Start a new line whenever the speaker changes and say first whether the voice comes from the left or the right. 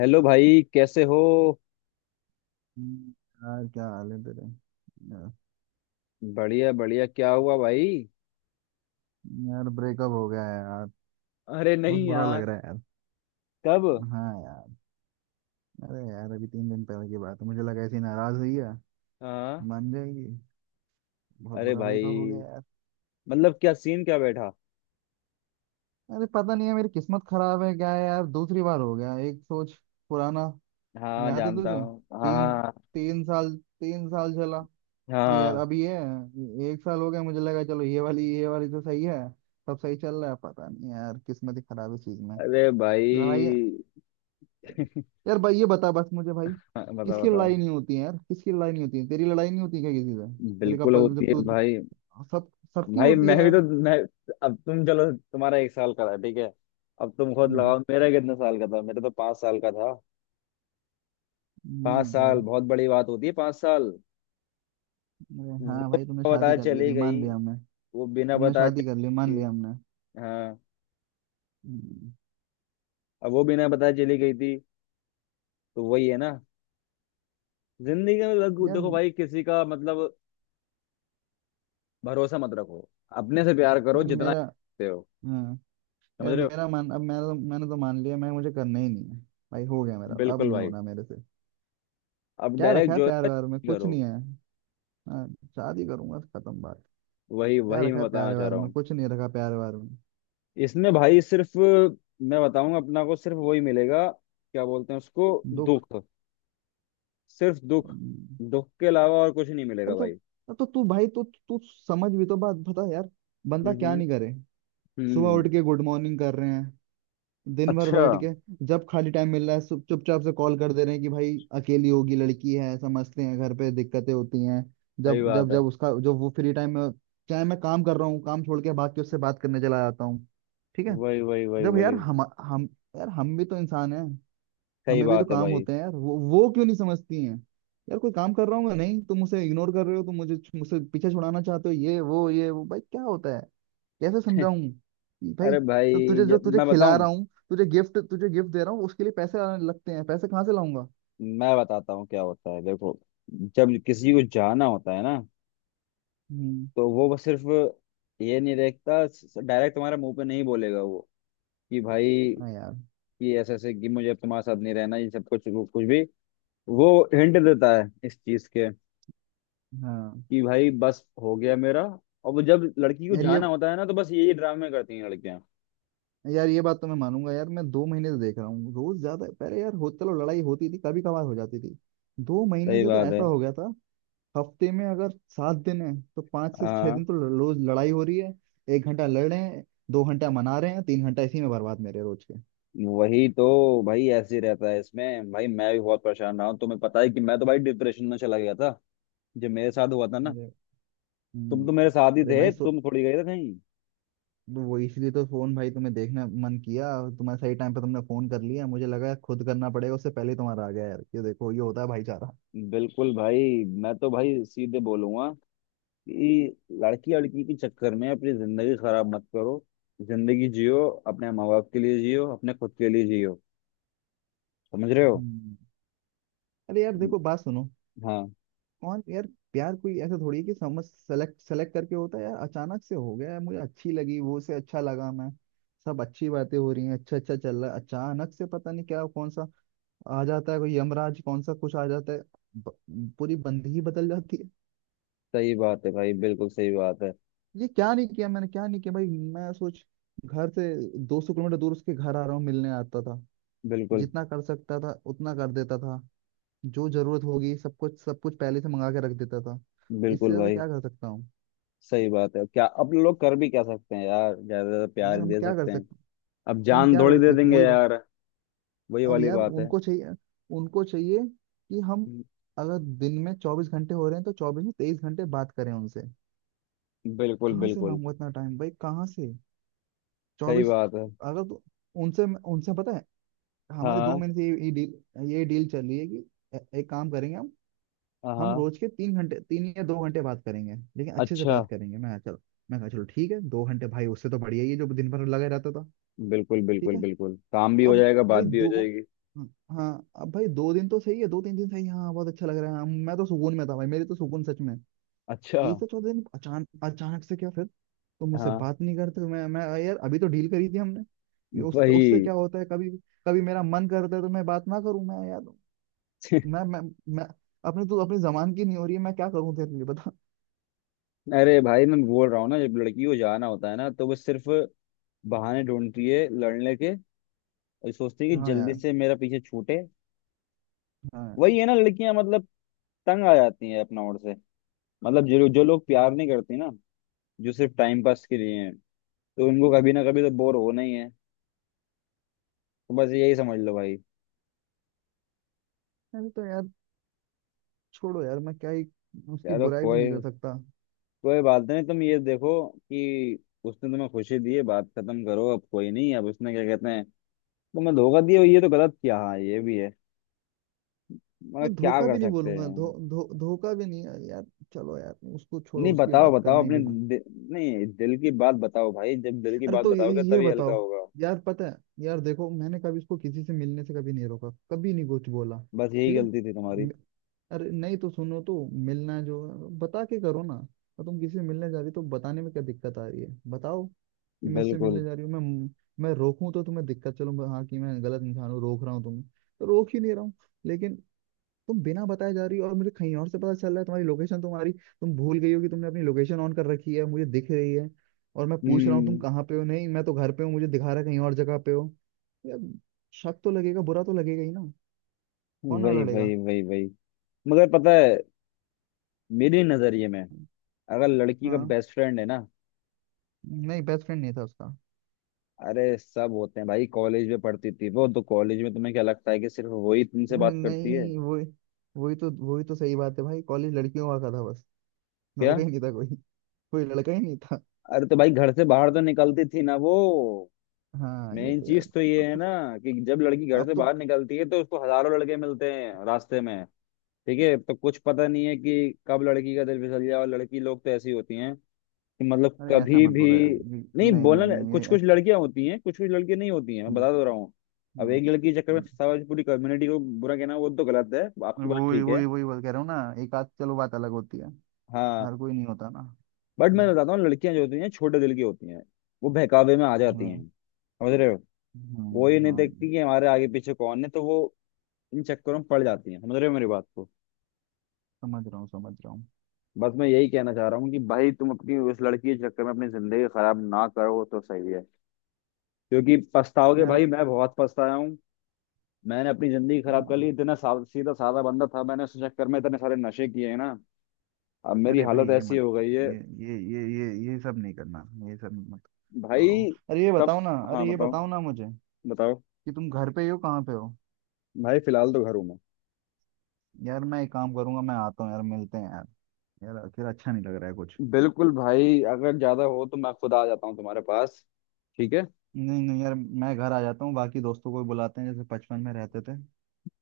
left: Hello भाई, कैसे हो?
right: हम्म। यार क्या हाल है तेरे यार,
left: बढ़िया बढ़िया, क्या हुआ भाई?
right: यार ब्रेकअप हो गया है।
left: अरे
right: बहुत
left: नहीं
right: बुरा लग
left: यार।
right: रहा है।
left: कब?
right: हाँ यार। अरे यार अभी तीन दिन पहले की बात है, मुझे लगा ऐसी नाराज हुई है
left: हाँ।
right: मान जाएगी। बहुत
left: अरे
right: बुरा ब्रेकअप हो
left: भाई।
right: गया है।
left: मतलब क्या सीन क्या बैठा?
right: अरे पता नहीं है, मेरी किस्मत खराब है क्या है यार, दूसरी बार हो गया। एक सोच पुराना,
left: हाँ,
right: याद है
left: जानता
right: तुझे?
left: हूँ,
right: तीन,
left: हाँ।
right: तीन साल तीन साल चला। नहीं यार
left: हाँ।
right: अभी एक साल हो गया, मुझे लगा चलो ये वाली, ये वाली तो सही है, सब सही चल रहा है, पता नहीं यार किस्मत ही खराब है इस चीज में।
left: अरे
right: लड़ाई।
left: भाई।
right: यार भाई ये बता बस मुझे भाई,
left: हाँ, बताओ
right: किसकी
left: बताओ।
right: लड़ाई नहीं होती है यार, किसकी लड़ाई नहीं होती है, तेरी लड़ाई नहीं होती क्या किसी से? तेरे
left: बिल्कुल
right: कपल
left: होती
right: जब
left: है
right: तू,
left: भाई।
right: सब सबकी
left: भाई,
right: होती
left: मैं
right: है
left: भी
right: यार।
left: तो मैं— अब तुम चलो, तुम्हारा एक साल का था, ठीक है। अब तुम खुद
right: हम्म।
left: लगाओ, मेरा कितने साल का था? मेरा तो 5 साल का था। पाँच
right: यार।
left: साल बहुत बड़ी बात होती है, 5 साल।
right: अरे हाँ भाई तुमने
left: वो
right: शादी
left: बताया
right: कर ली
left: चली
right: थी मान
left: गई।
right: लिया हमने।
left: वो बिना
right: तुमने
left: बताया
right: शादी कर ली
left: चली
right: मान लिया
left: गई।
right: हमने।
left: हाँ।
right: हम्म,
left: अब वो बिना बताए चली गई थी। तो वही है ना? जिंदगी में
right: यार।
left: देखो भाई, किसी का मतलब भरोसा मत रखो। अपने से प्यार करो,
right: यार
left: जितना
right: मेरा,
left: करते हो।
right: हाँ,
left: समझ
right: यार
left: रहे हो?
right: मेरा मान अब मेरा, मैंने तो मान लिया, मैं मुझे करना ही नहीं है भाई। हो गया मेरा, अब
left: बिल्कुल
right: नहीं
left: भाई।
right: होना मेरे से।
left: अब
right: क्या रखा
left: डायरेक्ट
right: है
left: जो
right: प्यार
left: है
right: व्यार में, कुछ
left: करो।
right: नहीं है। हाँ। शादी करूंगा, खत्म बात।
left: वही
right: क्या
left: वही
right: रखा
left: मैं
right: है प्यार
left: बताना चाह
right: व्यार
left: रहा
right: में,
left: हूँ।
right: कुछ नहीं रखा प्यार व्यार में।
left: इसमें भाई, सिर्फ मैं बताऊंगा, अपना को सिर्फ वही मिलेगा। क्या बोलते हैं उसको?
right: दुख।
left: दुख। सिर्फ दुख।
right: हम्म।
left: दुख के अलावा और कुछ नहीं मिलेगा
right: अरे तो
left: भाई।
right: तो तू भाई तू तू समझ भी तो बात बता यार, बंदा
left: हम्म।
right: क्या नहीं करे। सुबह
left: हम्म।
right: उठ के गुड मॉर्निंग कर रहे हैं, दिन भर
left: अच्छा।
right: बैठ के जब खाली टाइम मिल रहा है चुपचाप से कॉल कर दे रहे हैं कि भाई अकेली होगी, लड़की है, समझते हैं घर पे दिक्कतें होती हैं।
left: सही
right: जब जब
left: बात है।
right: जब उसका जो वो फ्री टाइम में, चाहे मैं काम कर रहा हूँ, काम छोड़ के भाग के उससे बात करने चला जाता हूँ। ठीक है।
left: वही वही वही
right: जब
left: वही।
right: यार, हम यार, हम भी तो इंसान हैं,
left: सही
right: हमें भी तो
left: बात है
right: काम
left: भाई
right: होते हैं यार, वो क्यों नहीं समझती हैं। यार कोई काम कर रहा हूँ मैं, नहीं तुम मुझे इग्नोर कर रहे हो, तुम मुझे मुझसे पीछे छुड़ाना चाहते हो, ये वो ये वो, भाई क्या होता है, कैसे समझाऊं कि भाई
left: अरे
right: तो
left: भाई,
right: तुझे, जो
left: जब
right: तुझे
left: मैं
right: खिला
left: बताऊं—
right: रहा हूँ, तुझे गिफ्ट, तुझे गिफ्ट दे रहा हूँ, उसके लिए पैसे आने लगते हैं, पैसे कहाँ से लाऊंगा।
left: मैं बताता हूँ क्या होता है, देखो। जब किसी को जाना होता है ना,
right: हम्म।
left: तो वो बस सिर्फ ये नहीं देखता। डायरेक्ट तुम्हारे मुंह पे नहीं बोलेगा वो, कि भाई,
right: हाँ यार।
left: कि ऐसे ऐसे, कि मुझे अब तुम्हारे साथ नहीं रहना, ये सब कुछ वो कुछ भी। वो हिंट देता है इस चीज के,
right: हाँ
left: कि भाई बस हो गया मेरा। और वो जब लड़की को
right: यार ये,
left: जाना होता है ना, तो बस यही ड्रामे करती हैं लड़कियां।
right: यार ये बात तो मैं मानूंगा यार, मैं दो महीने से देख रहा हूँ, रोज ज्यादा, पहले यार हो, चलो लड़ाई होती थी कभी कभार हो जाती थी, दो महीने
left: सही
right: से तो
left: बात है।
right: ऐसा हो गया था। हफ्ते में अगर सात दिन है तो पाँच से छह दिन
left: हाँ।
right: तो रोज लड़ाई हो रही है। एक घंटा लड़ रहे हैं, दो घंटा मना रहे हैं, तीन घंटा इसी में बर्बाद मेरे रोज के।
left: वही तो भाई, ऐसे ही रहता है इसमें। भाई मैं भी बहुत परेशान रहा हूँ, तुम्हें पता है कि मैं तो भाई डिप्रेशन में चला गया था जब मेरे साथ हुआ था ना।
right: अरे।
left: तुम
right: हम्म।
left: तो मेरे साथ ही
right: अरे
left: थे,
right: भाई सो,
left: तुम थोड़ी गए थे कहीं।
right: वो इसलिए तो फोन, भाई तुम्हें देखना मन किया, तुम्हारे सही टाइम पे तुमने फोन कर लिया, मुझे लगा खुद करना पड़ेगा, उससे पहले तुम्हारा आ गया, यार ये देखो ये होता है भाईचारा।
left: बिल्कुल भाई, मैं तो भाई सीधे बोलूंगा कि लड़की लड़की के चक्कर में अपनी जिंदगी खराब मत करो। जिंदगी जियो, अपने माँ बाप के लिए जियो, अपने खुद के लिए जियो। समझ रहे हो?
right: हम्म। अरे यार देखो बात सुनो,
left: हाँ।
right: और यार, प्यार कोई ऐसा थोड़ी है कि समझ सेलेक्ट सेलेक्ट करके होता है यार, अचानक से हो गया यार, मुझे अच्छी लगी वो, से अच्छा लगा मैं, सब अच्छी बातें हो रही हैं, अच्छा अच्छा चल रहा है, अचानक से पता नहीं क्या कौन सा आ जाता है, कोई यमराज कौन सा कुछ आ जाता है, ब, पूरी बंदगी ही बदल जाती है।
left: सही बात है भाई, बिल्कुल सही बात है।
right: ये क्या नहीं किया मैंने, क्या नहीं किया भाई, मैं सोच, घर से 200 किलोमीटर दूर उसके घर आ रहा हूँ, मिलने आता था,
left: बिल्कुल
right: जितना कर सकता था उतना कर देता था, जो जरूरत होगी सब कुछ पहले से मंगा के रख देता था, इससे
left: बिल्कुल
right: ज्यादा
left: भाई।
right: क्या कर सकता हूँ।
left: सही बात है, क्या अब लोग कर भी क्या सकते हैं यार, ज्यादा ज्यादा प्यार
right: यार हम
left: दे
right: क्या कर
left: सकते हैं।
right: सकते,
left: अब
right: हम
left: जान
right: क्या
left: थोड़ी
right: कर
left: दे
right: सकते हैं?
left: देंगे
right: वही बात।
left: यार। वही
right: अब
left: वाली
right: यार
left: बात है।
right: उनको चाहिए, उनको चाहिए कि हम, अगर दिन में चौबीस घंटे हो रहे हैं तो चौबीस में तेईस घंटे बात करें उनसे,
left: बिल्कुल
right: कहाँ से
left: बिल्कुल।
right: लाऊंगा इतना टाइम भाई, कहाँ से,
left: सही
right: चौबीस,
left: बात है।
right: अगर तो, उनसे, उनसे पता है, हमारी दो
left: हाँ
right: महीने से ये डील चल रही है कि एक काम करेंगे हम
left: हाँ।
right: रोज के तीन घंटे, तीन या दो घंटे बात करेंगे लेकिन अच्छे से
left: अच्छा।
right: बात करेंगे, मैं कहा, चलो, मैं कहा चलो ठीक है, दो घंटे भाई उससे तो बढ़िया ही है जो दिन भर लगे रहता था।
left: बिल्कुल
right: ठीक
left: बिल्कुल
right: है।
left: बिल्कुल, काम भी हो
right: अब
left: जाएगा, बात
right: भाई
left: भी हो
right: दो,
left: जाएगी।
right: हाँ, अब भाई दो दिन तो सही है, दो तीन दिन सही है, हाँ बहुत अच्छा लग रहा है, हाँ, मैं तो सुकून में था भाई, मेरे तो सुकून सच में।
left: अच्छा।
right: तीसरे चौथे दिन अचानक अचानक से क्या फिर तो मुझसे
left: हाँ।
right: बात नहीं करते, मैं यार अभी तो डील करी थी हमने, ये उसका उससे
left: वही।
right: क्या होता है, कभी कभी मेरा मन करता है तो मैं बात ना करूं मैं यार, मैं मैं मैं अपने तो अपनी जबान की नहीं हो रही है मैं, क्या करूं तेरे लिए बता।
left: अरे भाई, मैं बोल रहा हूँ ना, जब लड़की को जाना होता है ना, तो वो सिर्फ बहाने ढूंढती है लड़ने के। और सोचती है कि
right: हाँ
left: जल्दी
right: यार,
left: से मेरा पीछे छूटे।
right: हाँ यार।
left: वही है ना, लड़कियां मतलब तंग आ जाती हैं अपना ओर से। मतलब जो जो लोग प्यार नहीं करते ना, जो सिर्फ टाइम पास के लिए हैं, तो उनको कभी ना कभी तो बोर होना ही है। तो बस यही समझ लो भाई।
right: अरे तो यार, छोड़ो यार, मैं क्या ही उसकी
left: चलो
right: बुराई भी नहीं
left: कोई
right: कर सकता।
left: कोई बात नहीं, तुम ये देखो कि उसने तुम्हें खुशी दी है। बात खत्म करो, अब कोई नहीं। अब उसने क्या कहते हैं, तुम्हें धोखा दिया, ये तो गलत किया, हाँ ये भी है। मगर
right: मैं
left: क्या
right: धोखा
left: कर
right: भी नहीं
left: सकते
right: बोलूंगा,
left: हैं?
right: धो धो धोखा भी नहीं यार, यार, चलो यार उसको छोड़ो,
left: नहीं,
right: उसकी
left: बताओ
right: बात
left: बताओ
right: करना ही
left: अपने
right: बेकार।
left: नहीं, दिल की बात बताओ भाई, जब दिल की
right: अरे
left: बात
right: तो ये
left: बताओगे
right: ये
left: तभी हल्का
right: बताओ,
left: होगा।
right: यार पता है, यार देखो मैंने कभी इसको किसी से मिलने से कभी नहीं रोका, कभी नहीं कुछ बोला।
left: बस यही
right: ठीक है।
left: गलती थी तुम्हारी।
right: म- अरे नहीं तो सुनो तो, मिलना जो है, बता के करो ना, और तुम किसी से मिलने जा रही हो, तो बताने में क्या दिक्कत आ रही है बताओ कि मैं इससे
left: बिल्कुल।
right: मिलने जा रही हूँ मैं रोकूं तो तुम्हें दिक्कत, चलो हाँ कि मैं गलत इंसान हूँ रोक रहा हूँ तुम्हें, तो रोक ही नहीं रहा हूँ, लेकिन तुम बिना बताए जा रही हो और मुझे कहीं और से पता चल रहा है तुम्हारी लोकेशन, तुम्हारी, तुम भूल गई हो कि तुमने अपनी लोकेशन ऑन कर रखी है मुझे दिख रही है, और मैं पूछ रहा हूँ तुम
left: हम्म।
right: कहाँ पे हो, नहीं मैं तो घर पे हूँ, मुझे दिखा रहा है कहीं और जगह पे हो। यार, शक तो लगेगा, बुरा तो लगेगा ही ना, कौन ना
left: वही
right: लड़ेगा।
left: वही वही वही। मगर पता है, मेरे नजरिए में, अगर लड़की का
right: हाँ।
left: बेस्ट फ्रेंड है ना—
right: नहीं बेस्ट फ्रेंड नहीं था उसका।
left: अरे सब होते हैं भाई। कॉलेज में पढ़ती थी वो, तो कॉलेज में तुम्हें क्या लगता है कि सिर्फ वही तुमसे बात करती है?
right: नहीं वही, वही तो सही बात है भाई, कॉलेज लड़कियों का था बस,
left: क्या?
right: लड़का ही नहीं था कोई, कोई लड़का ही नहीं था।
left: अरे तो भाई, घर से बाहर तो निकलती थी ना वो।
right: हाँ ये
left: मेन
right: तो यार,
left: चीज तो ये
right: अब
left: है
right: तो
left: ना, कि जब लड़की घर
right: अब
left: से
right: तो
left: बाहर निकलती है तो उसको हजारों लड़के मिलते हैं रास्ते में। ठीक है, तो कुछ पता नहीं है कि कब लड़की का दिल फिसल जाए। और लड़की लोग तो ऐसी होती हैं, कि मतलब
right: अरे ऐसा
left: कभी
right: मत
left: भी—
right: बोलो यार, ये-
left: नहीं,
right: नहीं नहीं
left: बोलना
right: नहीं ये
left: कुछ कुछ
right: ऐसा।
left: लड़कियां होती हैं कुछ कुछ लड़के, नहीं होती हैं, मैं
right: हम्म।
left: बता दो रहा हूँ। अब एक लड़की के चक्कर में
right: हम्म।
left: सारी पूरी कम्युनिटी को बुरा कहना, वो तो गलत है। आपकी बात
right: वही
left: ठीक है।
right: वही वही बात कह रहा हूँ ना, एक आध चलो बात अलग होती है,
left: हाँ।
right: हर कोई नहीं होता ना।
left: बट मैं
right: हम्म,
left: बताता हूँ, लड़कियां जो होती हैं छोटे दिल की होती हैं। वो बहकावे में आ जाती
right: हाँ।
left: हैं, समझ रहे हो? वो ये नहीं
right: हाँ।
left: देखती कि हमारे आगे पीछे कौन है, तो वो इन चक्करों में पड़ जाती हैं, समझ रहे हो मेरी बात को?
right: समझ रहा हूँ समझ रहा हूँ।
left: बस मैं यही कहना चाह रहा हूँ कि भाई, तुम अपनी उस लड़की के चक्कर में अपनी जिंदगी खराब ना करो तो सही है। क्योंकि पछताओगे
right: यार।
left: भाई, मैं बहुत पछताया हूँ। मैंने अपनी जिंदगी खराब कर
right: हम्म।
left: ली, इतना सा सीधा साधा बंदा था, मैंने उस चक्कर में इतने सारे नशे किए हैं ना, अब मेरी
right: अरे भाई
left: हालत
right: ये
left: ऐसी
right: मत,
left: हो गई है।
right: ये ये सब नहीं करना, ये सब मत, छोड़ो।
left: भाई।
right: अरे ये
left: तब।
right: बताओ ना,
left: हाँ
right: अरे ये
left: बताओ
right: बताओ ना मुझे
left: बताओ।
right: कि तुम घर पे ही हो कहाँ पे हो,
left: भाई फिलहाल तो घर हूँ मैं।
right: यार मैं एक काम करूंगा मैं आता हूँ यार मिलते हैं यार, यार अकेला अच्छा नहीं लग रहा है कुछ।
left: बिल्कुल भाई, अगर ज्यादा हो तो मैं खुद आ जाता हूँ तुम्हारे पास, ठीक है।
right: नहीं नहीं यार, मैं घर आ जाता हूँ, बाकी दोस्तों को भी बुलाते हैं जैसे बचपन में रहते थे,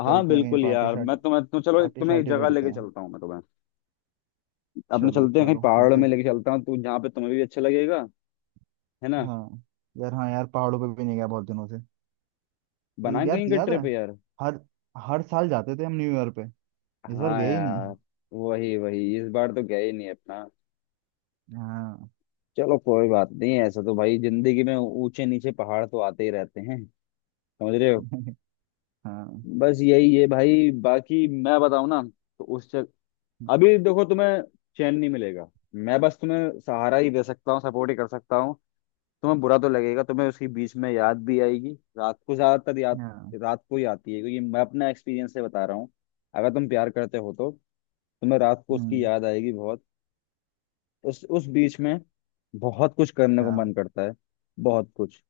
left: हाँ
right: चलते हैं कहीं
left: बिल्कुल
right: पार्टी
left: यार,
right: शार्टी,
left: मैं तुम्हें तो चलो,
right: पार्टी
left: तुम्हें एक
right: शार्टी
left: जगह
right: करते
left: लेके
right: हैं।
left: चलता हूँ। मैं तुम्हें अपने
right: चलो
left: चलते हैं कहीं
right: चलो
left: पहाड़
right: ऐसे
left: में लेके चलता हूँ, तो जहाँ पे तुम्हें भी अच्छा लगेगा। है ना?
right: हाँ यार, हाँ यार पहाड़ों पे भी नहीं गया बहुत दिनों से, ये
left: बनाए
right: यार
left: कहीं का
right: याद है,
left: ट्रिप यार।
right: हर हर साल जाते थे हम न्यू ईयर पे, इस बार
left: हाँ
right: गए ही नहीं।
left: यार। वही वही, इस बार तो गए ही नहीं अपना।
right: हाँ।
left: चलो कोई बात नहीं, ऐसा तो भाई जिंदगी में ऊंचे नीचे पहाड़ तो आते ही रहते हैं। समझ रहे हो?
right: हाँ।
left: बस यही है भाई। बाकी मैं बताऊं ना तो उस अभी देखो, तुम्हें चैन नहीं मिलेगा। मैं बस तुम्हें सहारा ही दे सकता हूँ, सपोर्ट ही कर सकता हूँ। तुम्हें बुरा तो लगेगा, तुम्हें उसकी बीच में याद भी आएगी, रात को ज्यादातर याद
right: हाँ।
left: रात को ही आती है, क्योंकि मैं अपना एक्सपीरियंस से बता रहा हूँ। अगर तुम प्यार करते हो, तो तुम्हें रात को उसकी
right: हम्म,
left: याद आएगी बहुत। उस बीच में बहुत कुछ करने को
right: हाँ।
left: मन करता है, बहुत कुछ।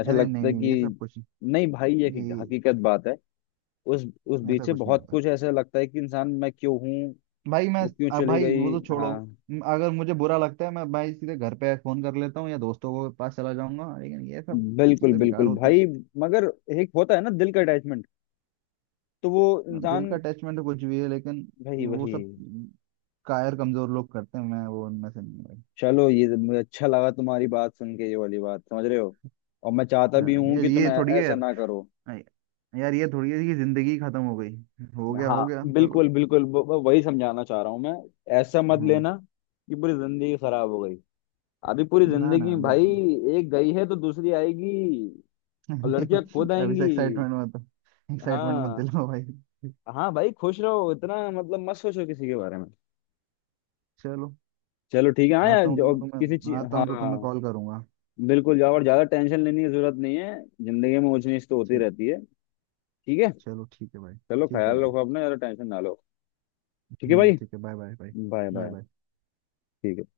left: ऐसा
right: अरे नहीं
left: लगता है
right: नहीं ये सब
left: कि—
right: कुछ,
left: नहीं भाई, ये
right: ये
left: हकीकत बात है। उस
right: ऐसा
left: बीच से
right: कुछ नहीं
left: बहुत
right: होता
left: कुछ, ऐसा लगता है कि इंसान मैं क्यों हूँ,
right: भाई, मैं,
left: वो क्यों
right: अब
left: चली
right: भाई वो
left: गई?
right: तो छोड़ो,
left: हाँ।
right: अगर मुझे बुरा लगता है मैं भाई सीधे घर पे फोन कर लेता हूँ या दोस्तों के पास चला जाऊंगा, लेकिन ये सब
left: बिल्कुल
right: चीजें बेकार
left: बिल्कुल
right: होती
left: भाई। मगर एक होता है ना दिल का अटैचमेंट, तो वो
right: हैं। दिल
left: इंसान—
right: का अटैचमेंट कुछ भी है लेकिन
left: भाई
right: वो
left: वही।
right: सब कायर कमजोर लोग करते हैं, मैं वो उनमें से नहीं भाई।
left: चलो ये तो मुझे अच्छा लगा तुम्हारी बात सुन के, ये वाली बात। समझ रहे हो? और मैं चाहता
right: हाँ
left: भी हूँ
right: यार
left: कि तुम
right: ये थोड़ी है
left: ऐसा
right: यार,
left: ना करो।
right: हाँ, यार ये थोड़ी है कि जिंदगी खत्म हो गई, हो
left: हाँ
right: गया चलो।
left: बिल्कुल बिल्कुल, वही समझाना चाह रहा हूँ मैं। ऐसा मत
right: हाँ,
left: लेना कि पूरी जिंदगी खराब हो गई। अभी पूरी
right: ना ना
left: जिंदगी में भाई,
right: बिल्कुल
left: एक गई है तो दूसरी आएगी, और
right: नहीं।
left: लड़कियां खुद
right: अभी से
left: आएंगी।
right: एक्साइटमेंट मत, एक्साइटमेंट मत
left: हाँ।
right: दिलाओ भाई।
left: हाँ भाई, खुश रहो, इतना मतलब मत सोचो किसी के बारे में।
right: चलो,
left: चलो ठीक है। हाँ यार,
right: आता हूँ तो
left: जो
right: मैं
left: किसी
right: तुम्हें,
left: चीज।
right: आता
left: हाँ।
right: हूँ तो तुम्हें कॉल करूंगा।
left: बिल्कुल जाओ, और ज्यादा टेंशन लेने की जरूरत नहीं है। जिंदगी में ऊंच नीच तो होती
right: ठीक।
left: रहती है, ठीक है।
right: चलो ठीक है भाई,
left: चलो,
right: ठीक है
left: ख्याल
right: भाई।
left: रखो अपना, ज्यादा टेंशन ना लो। ठीक है भाई।
right: ठीक है, bye bye bye,
left: bye
right: bye
left: bye.
right: Bye.
left: ठीक है।